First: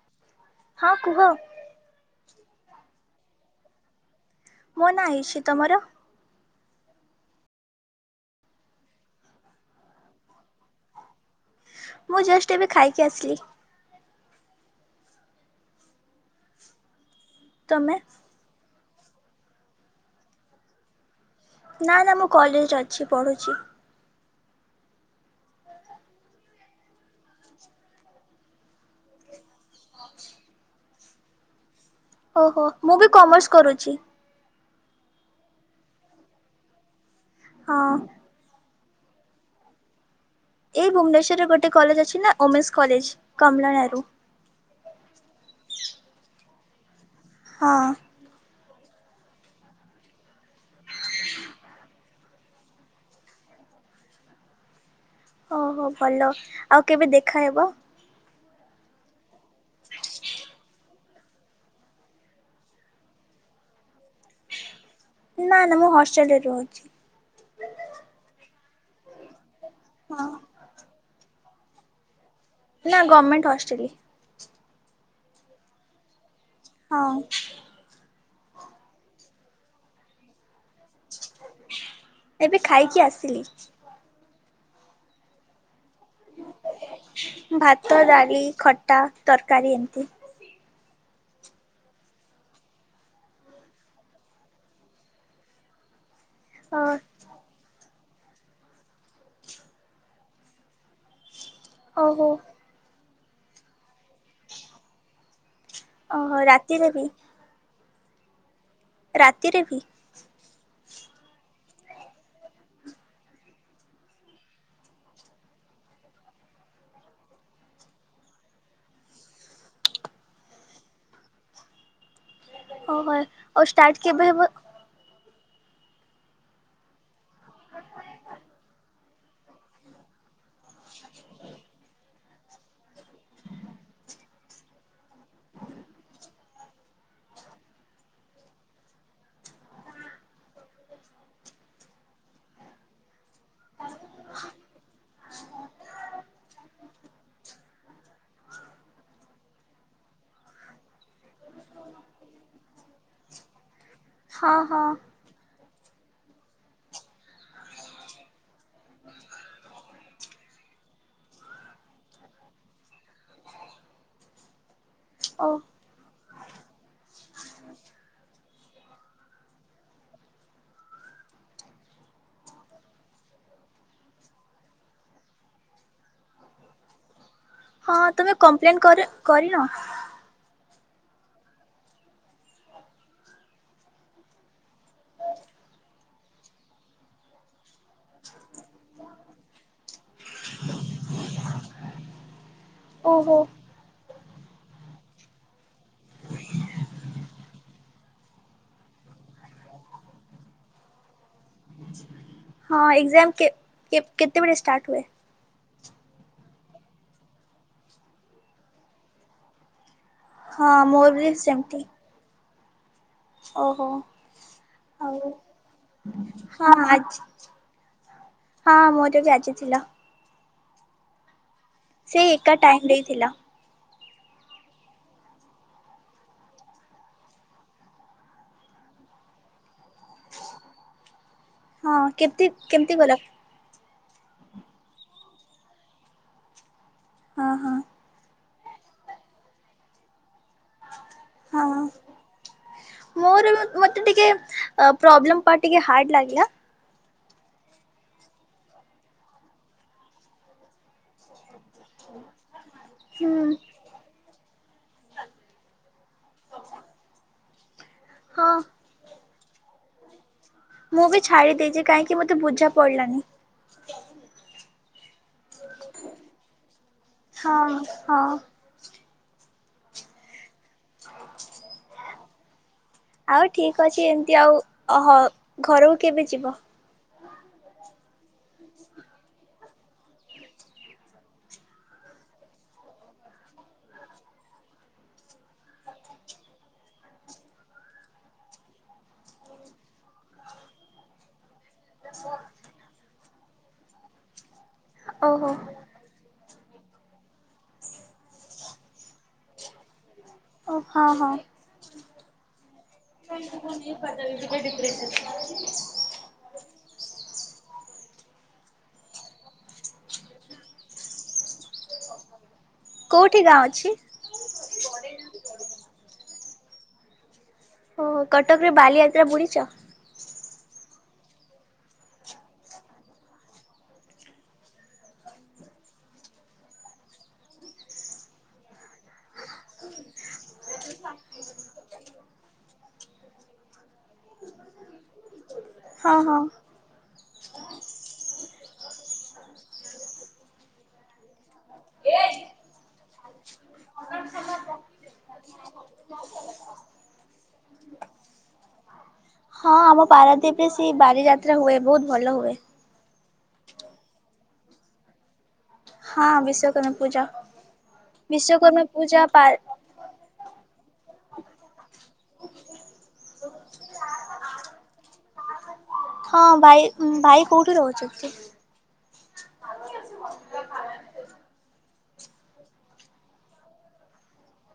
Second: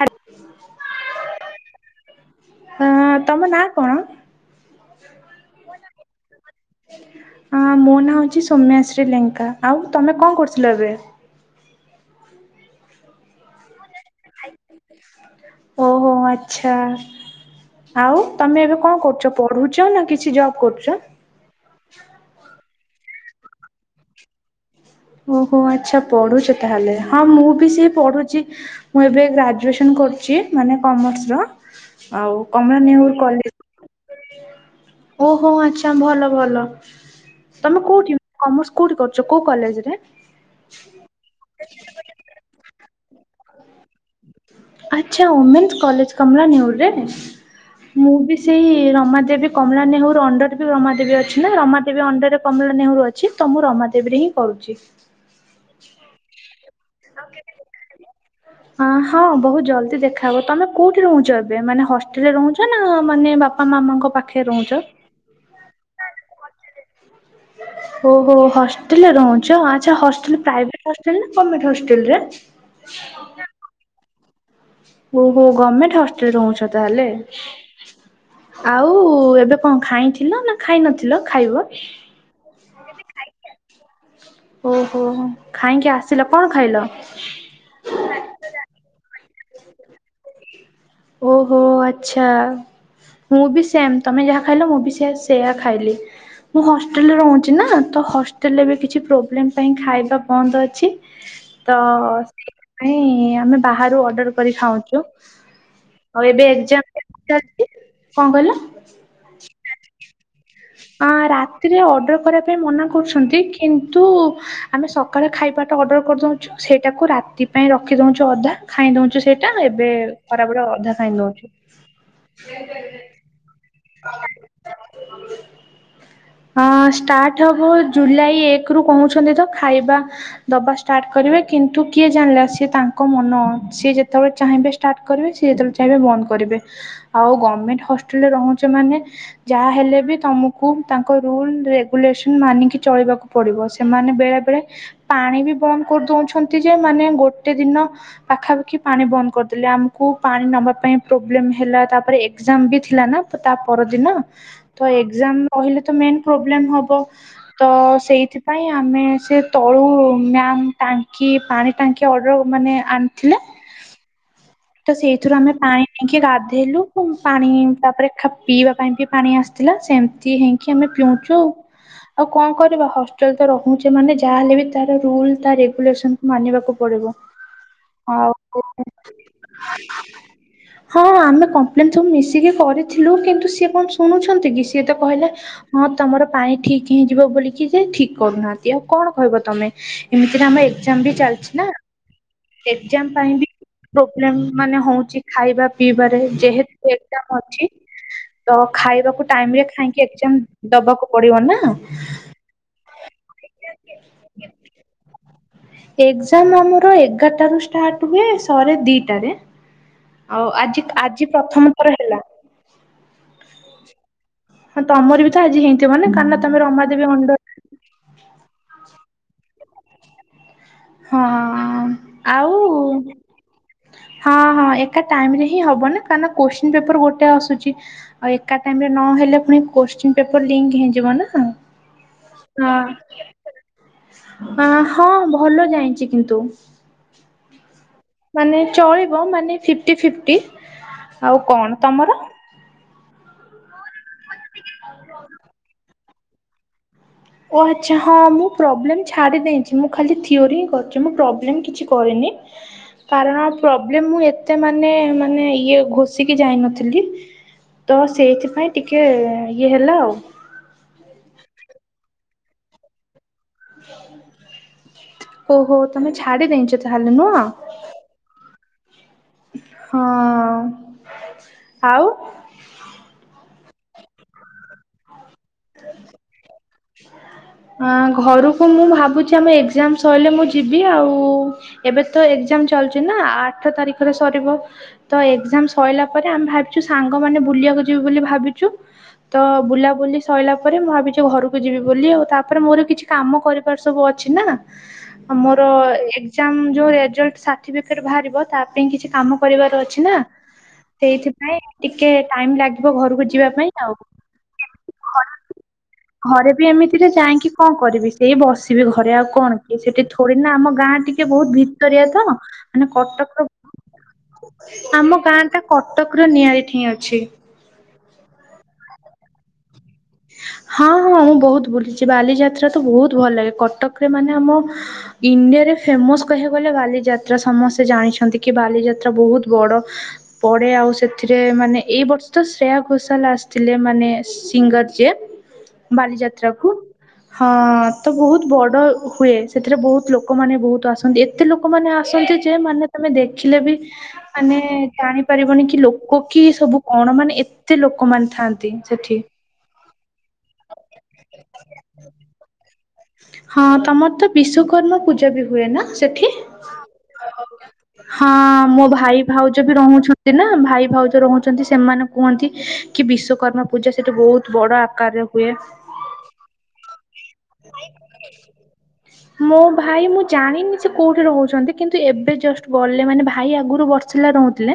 ହାଲ୍ ହଁ କୁହ? ହଁ ତମ ନାଁ କଣ? ମୋ ନାଁ ଇସି ତମର? ମୋ ନାଁ ହଉଛି ସୌମ୍ୟାଶ୍ରୀ ଲେଙ୍କା ଆଉ ତମେ କଣ କରୁଥିଲ ଏବେ? ମୁଁ ଜଷ୍ଟ ଏବେ ଖାଇକି ଆସିଲି। ଓହୋ ଆଚ୍ଛା ତମେ ଆଉ ତମେ ଏବେ କଣ କରୁଛ ପଢୁଛ ନା କିଛି ଜବ୍ କରୁଛ? ନା ନା ମୁଁ କଲେଜରେ ଅଛି ପଢୁଛି। ଓହୋ ଆଚ୍ଛା ପଢୁଛ ତାହେଲେ ହଁ ମୁଁ ବି ସେ ପଢୁଛି ମୁଁ ଏବେ ଗ୍ରାଜୁଏସନ୍ କରୁଛି ମାନେ କମର୍ସର। ଆଉ ଓହୋ କମଳା ମୁଁ ବି ନେହରୁ କମର୍ସ କଲେଜ। କରୁଛି ଓହୋ ଆଚ୍ଛା ଭଲ ଭଲ ତମେ ହଁ କୋଉଠି କମର୍ସର କୋଉଠି କରୁଛ କୋଉ କଲେଜ ରେ? ଏଇ ଭୁବନେଶ୍ଵରରେ ଗୋଟେ କଲେଜ ଅଛି ନା ଓମେନ୍ସ କଲେଜ କମଳା ନେହେରୁ। ଆଚ୍ଛା ଓମେନ୍ସ କଲେଜ କମଳା ନେଉରରେ ହଁ ମୁଁ ବି ସେ ସେଇ ରମାଦେବୀ କମଳା ନେହେରୁ ଅଣ୍ଡରରେ ବି ରମା ଦେବୀ ଅଛି, ନା ରମାଦେବୀ ଅଣ୍ଡରରେ କମଳା ନେହେରୁ ଅଛି ତ ମୁଁ ରମାଦେବୀରେ ହିଁ କରୁଚି। ଓହୋ ଭଲ ଆଉ କେବେ ଦେଖାହେବ? ଅ ହଁ ବହୁତ ଜଲଦି ଦେଖାହବ। ତମେ କୋଉଠି ରହୁଛ? ଏବେ ମାନେ ହଷ୍ଟେଲରେ ରହୁଛ ନା ମାନେ ତମେ ବାପା ମାମାଙ୍କ ପାଖେ ରହୁଁଚ? ନାଁ ନାଁ ମୁଁ ହଷ୍ଟେଲରେ ରହୁଛି। ଓହୋ। ହଷ୍ଟେଲରେ ରହୁଁଚ ଆଚ୍ଛା। ହଁ ହଷ୍ଟେଲ ପ୍ରାଇଭେଟ ହଷ୍ଟେଲ ନା ଗମେଣ୍ଟ୍ ହଷ୍ଟେଲରେ? ନା ଗଭର୍ମେଣ୍ଟ ହଷ୍ଟେଲରେ। ଓହୋ ଗମେଣ୍ଟ ହଷ୍ଟେଲରେ ରହୁଁଚ ତାହେଲେ। ହଁ ଆଉ ଏବେ କଣ ଖାଇଁଥିଲ ନା ଖାଇ ନଥିଲ, ଖାଇବ? ଏବେ ଖାଇକି ଆସିଲି। ଓହୋ ହୋ ଖାଇଁକି ଆସ ଭାତ, ଡାଲି, ଖଟା, ତରକାରୀ ଏମତି। ଓହୋ ଆଚ୍ଛା। ମୁଁ ବି ସେମ। ତମେ ଯାହା ଖାଇଲ ମୁଁ ବି ସେୟା ସେୟା ଖାଇଲି। ମୁଁ ଓ ହଷ୍ଟେଲରେ ରହୁଁଚି ନା ତ ହଷ୍ଟେଲରେ ବି କିଛି ପ୍ରୋବ୍ଲେମ ପାଇଁ ଖାଇବା ବନ୍ଦ ଅଛି ତ ଓହୋ ସେଇଥିପାଇଁ ଆମେ ବାହାରୁ ଅର୍ଡ଼ର କରି ଖାଉଁଚୁ। ଆଉ ଓହୋ ଏବେ ରାତିରେ ଏକଜାମ୍ ବି [unintelligible] କଣ କହିଲ? ରାତିରେ ବି? ଅ ରାତିରେ ଅର୍ଡର କରିବା ପାଇଁ ମନା କରୁଛନ୍ତି କିନ୍ତୁ ଆମେ ସକାଳେ ଖାଇବା ଅର୍ଡର କରିଦଉଁଚୁ ସେଇଟାକୁ ରାତି ପାଇଁ ରଖି ଦଉଁଚୁ ଅଧା, ଖାଇଁ ଦଉଁଚୁ ସେଇଟା, ଏବେ ଖରାବେଳ ଅଧା ଖାଇଁ ଦଉଁଚୁ। ଓହୋ। ଆଉ ଷ୍ଟାର୍ଟ କେବେ ହବ? ହଁ ଷ୍ଟାର୍ଟ ହବ ଜୁଲାଇ ଏକ ରୁ କହୁଁଚନ୍ତି ତ, ଖାଇବା ଦବା ଷ୍ଟାର୍ଟ କରିବା ଏବେ କିନ୍ତୁ କିଏ ଜାଣିଲା। ସିଏ ତାଙ୍କ ମନ ସିଏ ଯେତେବେଳେ ଚାହିଁବେ ଷ୍ଟାର୍ଟ କରିବେ ସିଏ ଯେତେବେଳେ ଚାହିଁବେ ବନ୍ଦ କର କରିବେ। ଆଉ ଗମେଣ୍ଟ ହଷ୍ଟେଲରେ ରହୁଁଚ ମାନେ ଯାହାହଲେ ବି ତମକୁ ତାଙ୍କ ରୁଲ ରେଗୁଲେସନ ମାନିକି ଚଳିବାକୁ ପଡିବ, ସେମାନେ ବେଳେ ବେଳେ ପାଣି ବି ବନ୍ଦ କରି ଦଉଁଛନ୍ତି ଯେ, ମାନେ ଗୋଟେ ଦିନ ପାଖାପାଖି ପାଣି ବନ୍ଦ କରିଦେଲେ ଆମକୁ ପାଣି ନ ନବା ପାଇଁ ପ୍ରୋବ୍ଲେମ ହେଲା, ତା ପରେ ଏକ୍ଜାମ ବି ଥିଲା ନା ତ ତା ପରଦିନ ହଁ ହଁ ତ ଏକ୍ଜାମ୍ କହିଲେ ତ ମେନ ପ୍ରୋବ୍ଲେମ ହବ। ତ ସେଇଥିପାଇଁ ଆମେ ସେ ତଳୁ ମ୍ୟା ଟାଙ୍କି ପାଣି ଟାଙ୍କି ଅର୍ଡର ମାନେ ଆଣିଥିଲେ ତ ସେଇଥିରୁ ଓ ଆମେ ପାଣି ନେଇକି ଗାଧ ଧେଇଲୁ ପାଣି ତାପରେ ଖାପ୍ ପିଇବା ପାଇଁ ବି ପାଣି ଆସିଥିଲା ସେମିତି ହେଇଁକି ଆମେ ପିଉଁଚୁ ଆଉ। ଆଉ କଣ କରିବା ହଷ୍ଟେଲ ତ ରହୁଁଛେ ମାନେ ଯାହାହେଲେ ବି ତାର ରୁଲ ତା ରେଗୁଲେସନକୁ ମାନିବାକୁ ପଡିବ। ହଁ ତମେ ଆଉ କମ୍ପ୍ଲେନ କର କରିନ? ହଁ ଆମେ କମ୍ପ୍ଲେନ ସବୁ ମିଶିକି କରିଥିଲୁ କିନ୍ତୁ ସିଏ କଣ ଶୁଣୁଛନ୍ତି କି ସିଏ ତ କହିଲେ ହଁ ତମର ପାଣି ଠିକ୍ ହେଇଁଯିବ ବୋଲିକି ଯେ ଠିକ୍ କରୁନାହାଁନ୍ତି ଆଉ କଣ କହିବ ତମେ। ଏମିତିରେ ଆମ ଏକ୍ଜାମ୍ ବି ଚାଲିଛି ନା। ଏକ୍ଜାମ୍ ଓହୋ ପାଇଁ ବି ପୋବ୍ଲେମ୍ ମାନେ ହଉଁଚ଼ି ଖାଇବା ପିଇବାରେ, ଯେହେତୁ ଏକ୍ଜାମ୍ ଅଛି ତ ଖାଇବାକୁ ଟାଇମରେ ଖାଇଁକି ଏକ୍ଜାମ୍ ଦବାକୁ ପଡିବ ନା। ହଁ ଏକଜାମ୍ କେ-କେ-କେତେବେଳେ ଷ୍ଟାର୍ଟ ହୁଏ? ଏକ୍ଜାମ୍ ଆମର ଏଗାରଟା ରୁ ଷ୍ଟାଟ୍ ହୁଏ ସରେ ଦିଟାରେ। ଆଉ ହଁ ଆଜିକ୍ ମୋର ଆଜି ବି ପ୍ରଥମ ସେମିତି ଥର ହେଲା। ଓହୋ। ହଁ ତମର ବି ଆଉ ତ ଆଜି ହେଇଥିବ ନା କାରଣ ତମେ ହଁ ରମାଦେବୀ ଅଣ୍ଡର ଆଜି ହଁ ମୋ [unintelligible] ଆ ଜି ଥିଲା। ହଁଁ। ସେ ଏକା ଟାଇମ୍ ଦେଇଥିଲ। ହଁ ହଁ ଏକା ଟାଇମ୍ ରେ ହିଁ ହବ ନା, କାରଣ କୋଶ୍ଚିନ୍ ପେପର ଗୋଟେ ଆସୁଚ଼ି, ଆଉ ଏକା ଟାଇମ୍ ନ ହେଲେ ପୁଣି କୋଶ୍ଚିନ୍ ପେପର୍ ଲିଙ୍କ୍ ହେଇଯିବ ନା ହଁ କେମତି ଆ। କେମିତି ଗଲା ଆଁ ହଁ ଭଲ ଯାଇଚ଼ି କିନ୍ତୁ। ହଁ ହଁ। ମାନେ ଚଳିବ ମାନେ ଫିଫ୍ଟି ଫିଫ୍ଟି, ଆଉ ହଁ କଣ ତମର? ମୋର ମତେ ଟିକେ ପ୍ରୋବ୍ଲେମ୍ ପା ଟିକେ ହାର୍ଡ ଲାଗିଲା। ଓ ଆଚ୍ଛା ହଁ ମୁଁ ପ୍ରୋବ୍ଲେମ ଛାଡି ଦେଇଛି ମୁଁ ଖାଲି ଥିଓରି ହିଁ କରିଛି ମୁଁ ପ୍ରୋବ୍ଲେମ କିଛି କରେନି ହୁଁ କାରଣ ପ୍ରୋବ୍ଲେମ ମୁଁ ଏତେ ମାନେ ମାନେ ଇଏ ଘୋଷିକି ଯାଇନ ଥିଲି, ତ ହଁ ସେଇଥିପାଇଁ ଟିକେ ଇଏ ହେଲା ଆଉ। କାଇଁକି ମତେ ବୁଝା ପଡଲାନି। ଓହୋ ତମେ ଛାଡି ଦେଇଛ ତାହେଲେ ନୁହଁ? ହଁ ହଁ ହଁ ଆଉ। ହଉ ଠିକ ଅଛି ଏମତି ଆଉ ଅହ ଘରକୁ କେବେ ଯିବ? ଘରକୁ ମୁଁ ଭାବୁଛି ଆମ ଏକ୍ଜାମ୍ ସରିଲେ ମୁଁ ଯିବି ଆଉ ଏବେ ତ ଏକ୍ ଏକ୍ଜାମ୍ ଚାଲଚ଼ି ନା ଆ ଆଠ ତାରିଖ ରେ ସରିବ ତ ଏକ୍ଜାମ୍ ସଇଲା ପରେ ଆମେ ଭାବିଛୁ ସାଙ୍ଗ ମାନେ ବୁ ବୁଲିୟାକୁ ଯିବି ବୋଲି ଭାବିଛୁ ତ ବୁଲାବୁଲି ସଇଲା ପରେ ମୁଁ ଭାବିଛି ଘରକୁ ଯିବି ବୋଲି ଆଉ। ତା ତାପରେ ମୋର କିଛି କାମ କରିବାର ସବୁ ଅଛି ନା ଓହୋ ମୋର ଏକ୍ଜାମ୍ ଯଉ ରେଜଲ୍ଟ ସାର୍ଟିଫିକେଟ୍ ବାହାରିବ ତା ପାଇଁ କିଛି କାମ କରିବାର ଅଛି ନା। ଓ ହଁ ହଁ ସେଇଥିପାଇଁ ଟିକେ ଟାଇମ ଲାଗ୍ ଘରକୁ ଯିବା ପାଇଁ ଆଉ। ଘରେ ଘରେ ବି ଏମିତିରେ ଯାଇଁ କଁ କରିବି ସେଇ ବସିବି ଘରେ ଆଉ କଣ କି ସେଠି ଥୋଡି ନା ଆମ ଗାଁ ଟିକେ ବହୁତ ଭିତରିଆ ତ ମାନେ କୋଉଠି କଟକର ଗାଁ ଅଛି? ଆମ ଗାଁ ଟା କଟକ ର ନିଆଳି ଠିଁ ଅଛି। ଓ ହୋ କଟକ ରେ ବାଲିଯାତ୍ରା ବୁଡିଚ଼? [inaudible] ହଁ ହଁ ମୁଁ ବହୁତ ବୁଲିଛି ବାଲିଯାତ୍ରା ତ ବହୁତ ଭଲ ଲାଗେ କଟକରେ ମାନେ ଆମ ଇଣ୍ଡିଆରେ ଫେମସ କହିବାକୁ ଗଲେ ବାଲି ଯାତ୍ରା ସମସ୍ତେ ଜାଣିଛନ୍ତି କି ବାଲିଯାତ୍ରା ବୋହୁତ ବଡ ପଡେ। ଆଉ ସେଥିରେ ମାନେ ଏଇ ବର୍ଷ ତ ଶ୍ରେୟା ଘୋଷାଲ ଆସିଥିଲେ ମାନେ ସିଙ୍ଗର ଯେ ହଁ ହଁ ବାଲିଯାତ୍ରା କୁ। ହଁ ତ ବହୁତ ବଡ ହୁଏ ସେଥିରେ ବହୁତ ଲୋକମାନେ ବହୁତ ଆସନ୍ତି ଏତେ ଲୋକମାନେ ଆ ଆସନ୍ତି ଯେ ମାନେ ତମେ ଦେଖିଲେ ବି ମାନେ ଜାଣିପାରିବନି କି ଲୋକ କି ସବୁ କଁ? କଣ ମାନେ ଏତେ ଲୋକମାନୋନ ଥାଆନ୍ତି ସେଠି। ହଁ ଆମ ପାରାଦୀପ୍ ରେ ସେ ବାଲିଯାତ୍ରା ହୁଏ ବହୁତ ଭଲ ହୁଏ। ହଁ ତମର ତ ବିଶ୍ୱକର୍ମା ପୂଜା ବି ହୁଏ ନା? ସେଠି? ହଁ ବିଶ୍ଵକର୍ମା ପୂଜା। ହଁ ବିଶ୍ଵକର୍ମା ମୋ ଭାଇ ପୂଜା ପା ଭାଉଜ ବି ରହୁଛନ୍ତି ନା ଭାଇ ଭାଉଜ ରହୁଛନ୍ତି ସେମାନେ କୁହନ୍ତି କି ବିଶ୍ଵକର୍ମା ପୂଜା ସେଠା ବହୁତ ବଡ ଆକାରରେ ହୁଏ। ହଁ ଭାଇ ଭାଇ କୋଉଠି ରହୁଛନ୍ତି? ମୋ ଭାଇ ମୁଁ ଜାଣିନି ସେ କୋଉଠି ରହୁଛନ୍ତି କିନ୍ତୁ ଏବେ ଜଷ୍ଟ ଗଲେ ମାନେ ଭାଇ ଆଗରୁ ବରସି ର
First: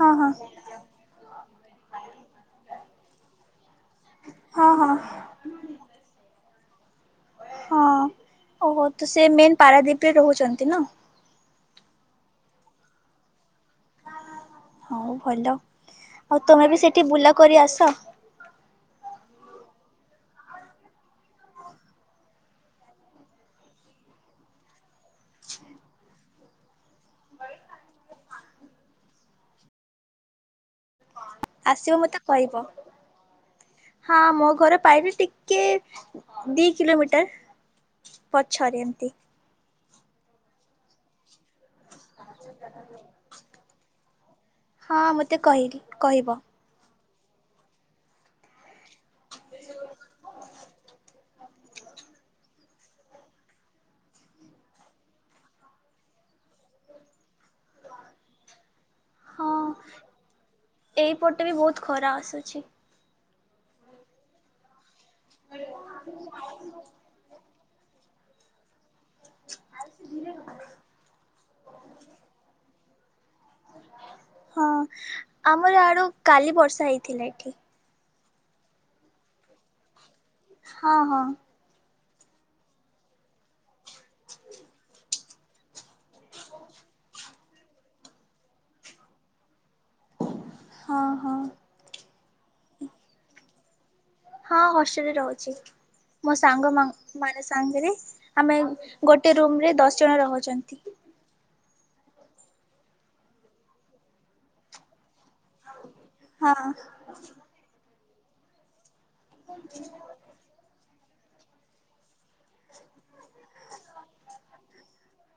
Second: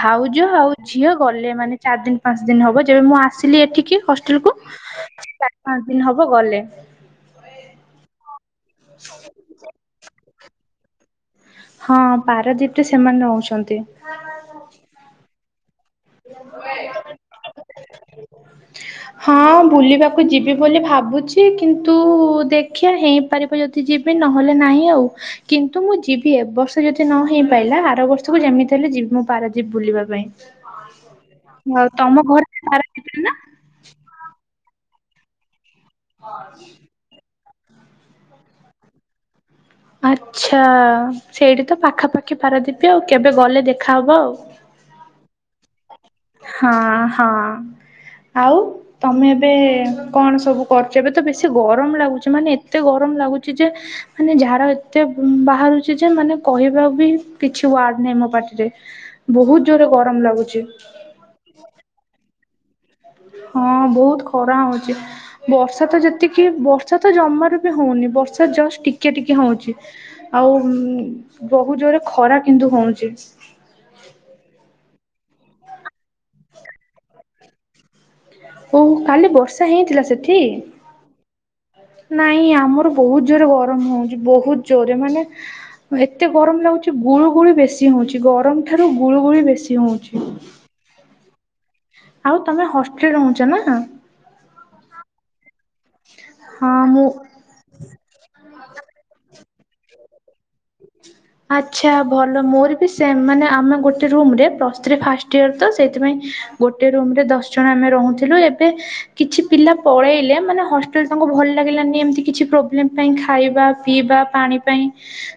ହଁ ହଁ ଆଉ ଝିଅ ଗଲେ ମାନେ ଚାରି ଦିନ ପାଞ୍ଚ ଦିନ ହବ ଯେବେ ମୁଁ ଆସିଲି ଏ ଠିକ ହଷ୍ଟେଲ କୁ ହଁ ହଁ ଚାରି ପାଞ୍ଚ ଦିନ ହବ ଗଲେ। ହଁ। ଓହ ତ ସେ ମେନ୍ ପାରାଦଵୀରେ ରହୁଛନ୍ତି ନା? ହଁ ପାରାଦୀପ ରେ ସେମାନେ ରହୁଛନ୍ତି। ହଉ ଭଲ ଆଉ ତମେ ବି ସେଠି ବୁଲା କରି ଆସ। ହଁ ବୁଲିବାକୁ ଯିବି ବୋଲି ଭାବୁଛି କିନ୍ତୁ ଦେଖିବା ହେଇପାରିବ ଯଦି ଯିବି ନହେଲେ ନାଇ। ନାଇ ଆଉ କିନ୍ତୁ ମୁଁ ଯିବି ଏ ବର୍ଷ ଯଦି ନ ହେଇ ପାଇଲା ଆର ବର୍ଷକୁ ଯେମିତି ହେଲେ ଯିବି ମୁଁ ପାର ଯିବି ବୁଲିବା ପାଇଁ। ଆଉ ଆସିବ ତମ ମତେ ଘର କହିବ ପାରାଦୀପରେ ନା? ହଁ ମୋ ଘରେ ପାଇବି ଟିକେ ଦି କିଲୋମିଟର ପଛରେ ଏମତି। ଆଛା। ସେଇଠି ତ ପାଖାପାଖି ପାରାଦୀପୀ ଆଉ କେବେ ଗଲେ ଦେଖାହବ ଆଉ। ହଁ ମୋତେ କହିଲି କହିବ ହଁ, ହଁ, ଆଉ ତମେ ଏବେ କଣ ସବୁ କରୁଛ? ଏବେ ତ ବେଶୀ ଗରମ ଲାଗୁଛି ମାନେ ଏତେ ଗରମ ଲାଗୁଛି ଯେ -ମାନେ ଝାଡ଼ ଏତେ ବାହାରୁଛି ଯେ ମାନେ କହିବାକୁ ବି କିଛି ଡ ନାହିଁ ମୋ ପାଟିରେ, ବହୁତ ଜୋରେ ଗରମ ଲାଗୁଛି ଏଇପଟରେ ବହୁତ ଖରା ଆସୁଛି। ହଁ ବହୁତ ଖରା ହଉଛି। ବର୍ଷା ତ ଯେତିକି ବର୍ଷା ତ ଜମାରୁ ବି ହଉନି, ବର୍ଷା ଜଷ୍ଟ ଟିକେ ଟିକେ ହଉଛି ଆଉ ବହୁତ ଜୋରେ ଖରା କିନ୍ତୁ ହଉଛି। ହଁ ଆମର ଆଡୁ କାଲି ବର୍ଷା ହେଇଥିଲା ଏଠି। ଓହୋ କାଲି ବର୍ଷା ହେଇଥିଲା, ସେ ହଁ ହଁ। ନାଇଁ ଆମର ବହୁତ ଜୋରେ ଗରମ ହେଉଛି, ବହୁତ ଜୋରରେ ମାନେ ଏତେ ଗରମ ଲାଗୁଛି, ଗୁଳୁ ଗୁଳି ବେଶି ହଉଛି, ଗରମ ଠାରୁ ଗୁଳୁ ଗୁଳି ବେଶୀ ଉଛି ହଁ ହଁ ଆଉ ତମେ ହଷ୍ଟେଲ ରହୁଛ ନା? ହଁ ହଷ୍ଟେଲରେ ରହୁଛି, ମୋ ସାଙ୍ଗ ହଁ ମୁଁ ମାନ ସାଙ୍ଗରେ ଆମେ ଗୋଟେ ରୁମ ରେ ଦଶ ଜଣ ରହୁଛନ୍ତି। ଆଛା, ଭଲ ମୋର ବି ସେମ୍, ମାନେ ଆମେ ଗୋଟେ ରମ ଫ ତ ସେଇଥିପାଇଁ ହଁ ଗୋଟେ ରୁମରେ ଦଶ ଜଣ ଆମେ ରହୁଥିଲୁ ଏବେ କିଛି ପିଲା ପଳେଇଲେ, ମାନେ ହଷ୍ଟେଲ ତାଙ୍କୁ ଭଲ ଲାଗିଲାନି ଏମିତି କିଛି ପ୍ରୋବ୍ଲେମ ପାଇଁ ଖାଇବା, ପିଇବା, ପାଣି ପାଇଁ,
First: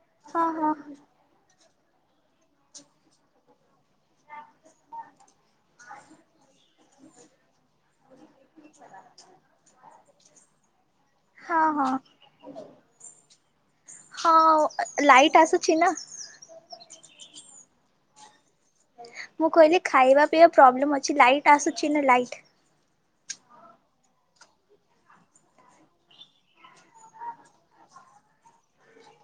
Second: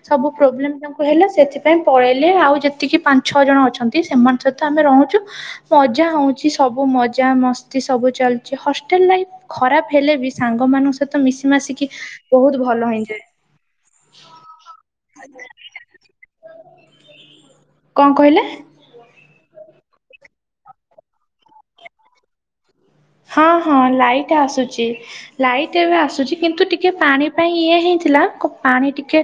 ସବୁ ହଁ ହଁ। ପ୍ରୋବ୍ଲେମ ତାଙ୍କୁ ହେଲେ ସେ ସେଥିପାଇଁ ପଳେଇଲେ ଆଉ ଯେତିକି ପାଞ୍ଚ ଛଅ ଜଣ ଅଛନ୍ତି। ସେମାନଙ୍କ ସହିତ ଆମେ ରହୁଛୁ, ମଜା ହଉଛି ସବୁ ମଜା ମସ୍ତି ସବୁ ଚାଲିଚ ହ ଲ, ଖରାପ ହେଲେ ବି ସାଙ୍ଗ ମାନଙ୍କ ସହିତ ମିଶି ହଁ ମାସିକି ହଁ। ବହୁତ ଭଲ ହେଇଯାଏ। ହଁ ଲାଇଟ୍ ଆସୁଛି ନା। କଣ କହିଲେ? ମୁଁ କହିଲି ଖାଇବା ପିଇବା ପ୍ରୋବ୍ଲେମ୍ ଅଛି, ଲାଇଟ ଆସୁଛି ନା ଲାଇଟ? ହଁ ହଁ ଲାଇଟ ଆସୁଛି, ଲାଇଟ୍ ଏବେ ଆସୁଛି କିନ୍ତୁ ଟିକେ ପାଣି ପାଇଁ ଇଏ ହିଁ ଥିଲା, ପାଣି ଟିକେ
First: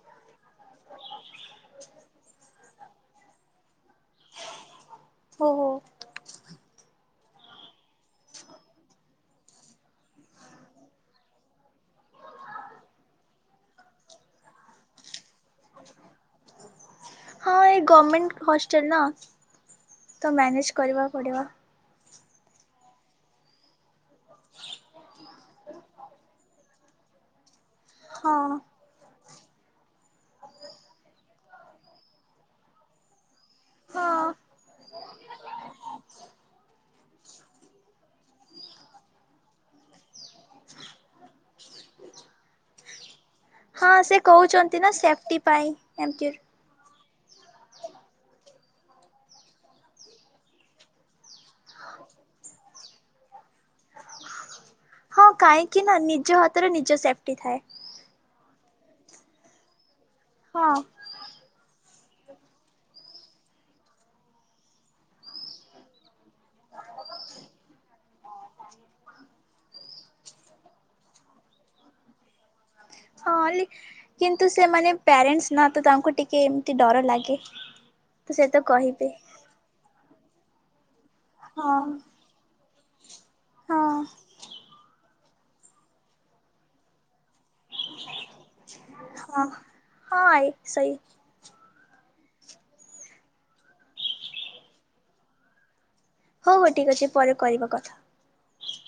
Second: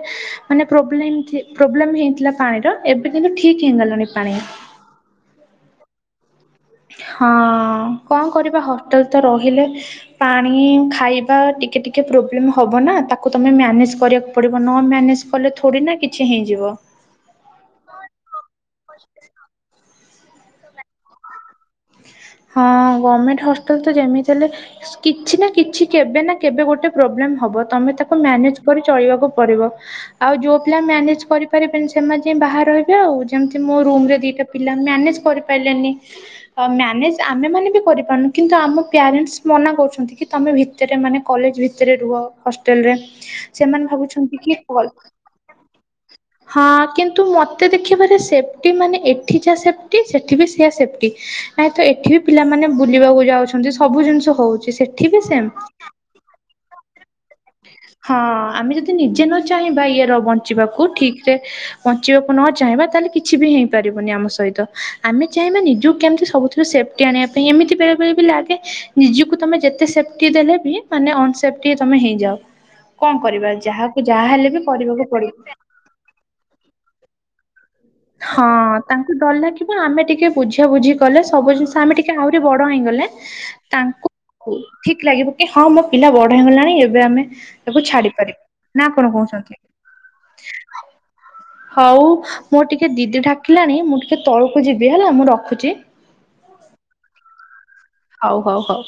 ମାନେ ପ୍ରବ୍ଲେ ପ୍ରୋବ୍ଲେମ ହେଇଥିଲା ପାଣିର ଏବେ କିନ୍ତୁ ଠିକ ହେ କଲ ନୁନି ପା ନା [unintelligible] ଓହୋ। ହ [unintelligible] ହଁ କଣ କରିବା ହୋଟେଲ ତ ରହିଲେ, ପାଣି ଖାଇବା ଟିକେ ଟିକେ ବ, ତାକୁ ତମେ ମାନେଜ କରିବାକୁ ପଡ଼ିବ, ନ ମ୍ୟାନେଜ କଲେ ଥୋଡ଼ି ନା କିଛି ହେଇଯିବ। ହଁ ଏଇ ଗଭର୍ମେଣ୍ଟ ହଷ୍ଟେଲ ନା, ତ ମ୍ୟାନେଜ କରିବାକୁ ପଡ଼ିବ। ହ [unintelligible] ହଁ ଗଭର୍ଣମେଣ୍ଟ ହଷ୍ଟେଲ୍ ତ ଯେମିତି ହେଲେ, କିଛି ନା କିଛି, କେବେ ନା କେବେ, ଗୋଟେ ପ୍ରୋବ୍ଲେମ୍ ହେବ ତମେ ତାକୁ ହଁ। ମ୍ୟାନେଜ କରି ଚଳିବାକୁ ଆଉ ଯୋଉ ପିଲା ମାନେ କରିପାରିବେନି, ସେମାନେ ଯାଇ ବାହାରେ ରହିବେ ଆଉ ଯେମିତି ମୋ ରୁମ ରେ ହଁ ଦିଟା ପିଲା ମ୍ୟାନେଜ କରି ପାରିଲେନି ମ୍ୟାନେଜ ଆମେ ମାନେ ବି କରିପାରୁନୁ କିନ୍ତୁ ଆମ ପ୍ୟାରେଣ୍ଟସ୍ ମନା କରୁଛନ୍ତି କି, ତମେ ଭିତରେ ମାନେ କଲେଜ ଭିତରେ ରେ ରୁହ ହଷ୍ଟେଲରେ ସେମାନେ ହଁ ସେ ଭାବୁଛନ୍ତି କି କହୁଛନ୍ତି ଅଲ୍, ନା ସେଫ୍ଟି ପାଇଁ ଏମତି ହଁ କିନ୍ତୁ ନ୍ତୁ, ମତେ ଦେଖିବାରେ ସେଫ୍ଟି ମାନେ, ଏଠି ଯାହା ସେଫ୍ଟି ସେଠି ବି ସେଆ ସେଫ୍ଟି। ନାଇ ତ ଏଠି ବି ପିଲାମାନେ ବୁଲିବାକୁ ଯାଉଛନ୍ତି, ସବୁ ଜିନିଷ ହଉଛି। ସେଠି ବି ହଁ ସେମ୍। କାହିଁକି ନା, ନିଜ ହାତରେ ନିଜ ସେଫଟି ଥାଏ। ହଁ ଆମେ ଯଦି ନିଜେ ନ ଚାହିଁବା ଇଏର ହଁ ବଞ୍ଚିବାକୁ, ଠିକ ରେ ବଞ୍ଚିବାକୁ ନ ଚାହିଁବା, ତାହେଲେ କିଛି ବି ହେଇପାରିବନି ଆମ ସହିତ, ଆମେ ଚାହିଁବା ନିଜକୁ କେମିତି ସବୁଥି ଜ ଯେ ଦେଲେ [unintelligible] ତମେ ହେଇଯାଅ। କଣ କରିବା ହଁ ଯାହାକୁ ଯାହା ହେଲେ କିନ୍ତୁ ବି ସେମାନେ କରିବାକୁ ପଡିବ। ପ୍ୟାରେଣ୍ଟସ ନା ତ ତାଙ୍କୁ ଟିକେ ଏମିତି ଡର ଲାଗେ ତ ସେ ହଁ ତ କହିବେ। ତାଙ୍କୁ ଡର ଲାଗିବ ଆମେ ଟିକେ ବୁଝ ବୁଝି ଗଲେ ସବୁ ହଁ ଜିନିଷ ଆମେ ଟିକେ ଆହୁରି ବଡ ହେଇଗଲେ ହଁ ତାଙ୍କୁ ଠିକ ଲାଗିବ କି ହଁ ମୋ ପିଲା ବଢ଼ା ହେ ହୋଇଗଲାଣି ଏବେ ଆମେ ତାକୁ ଛାଡି ପାରିବି ନା କଣ ହଁ କହୁଛନ୍ତି। ହଁ ଆଇ ସେଇ ହଉ ମୋ ଟିକେ ଦିଦି ଢାକିଲାଣି ମୁଁ ଟିକେ ତଳକୁ ଯିବି ହେଲା ମୁଁ ରଖୁଛି। ହଉ ହଉ ଠିକ୍ ଅଛି ପରେ କରିବା କଥା ହଉ ହଉ ହଉ।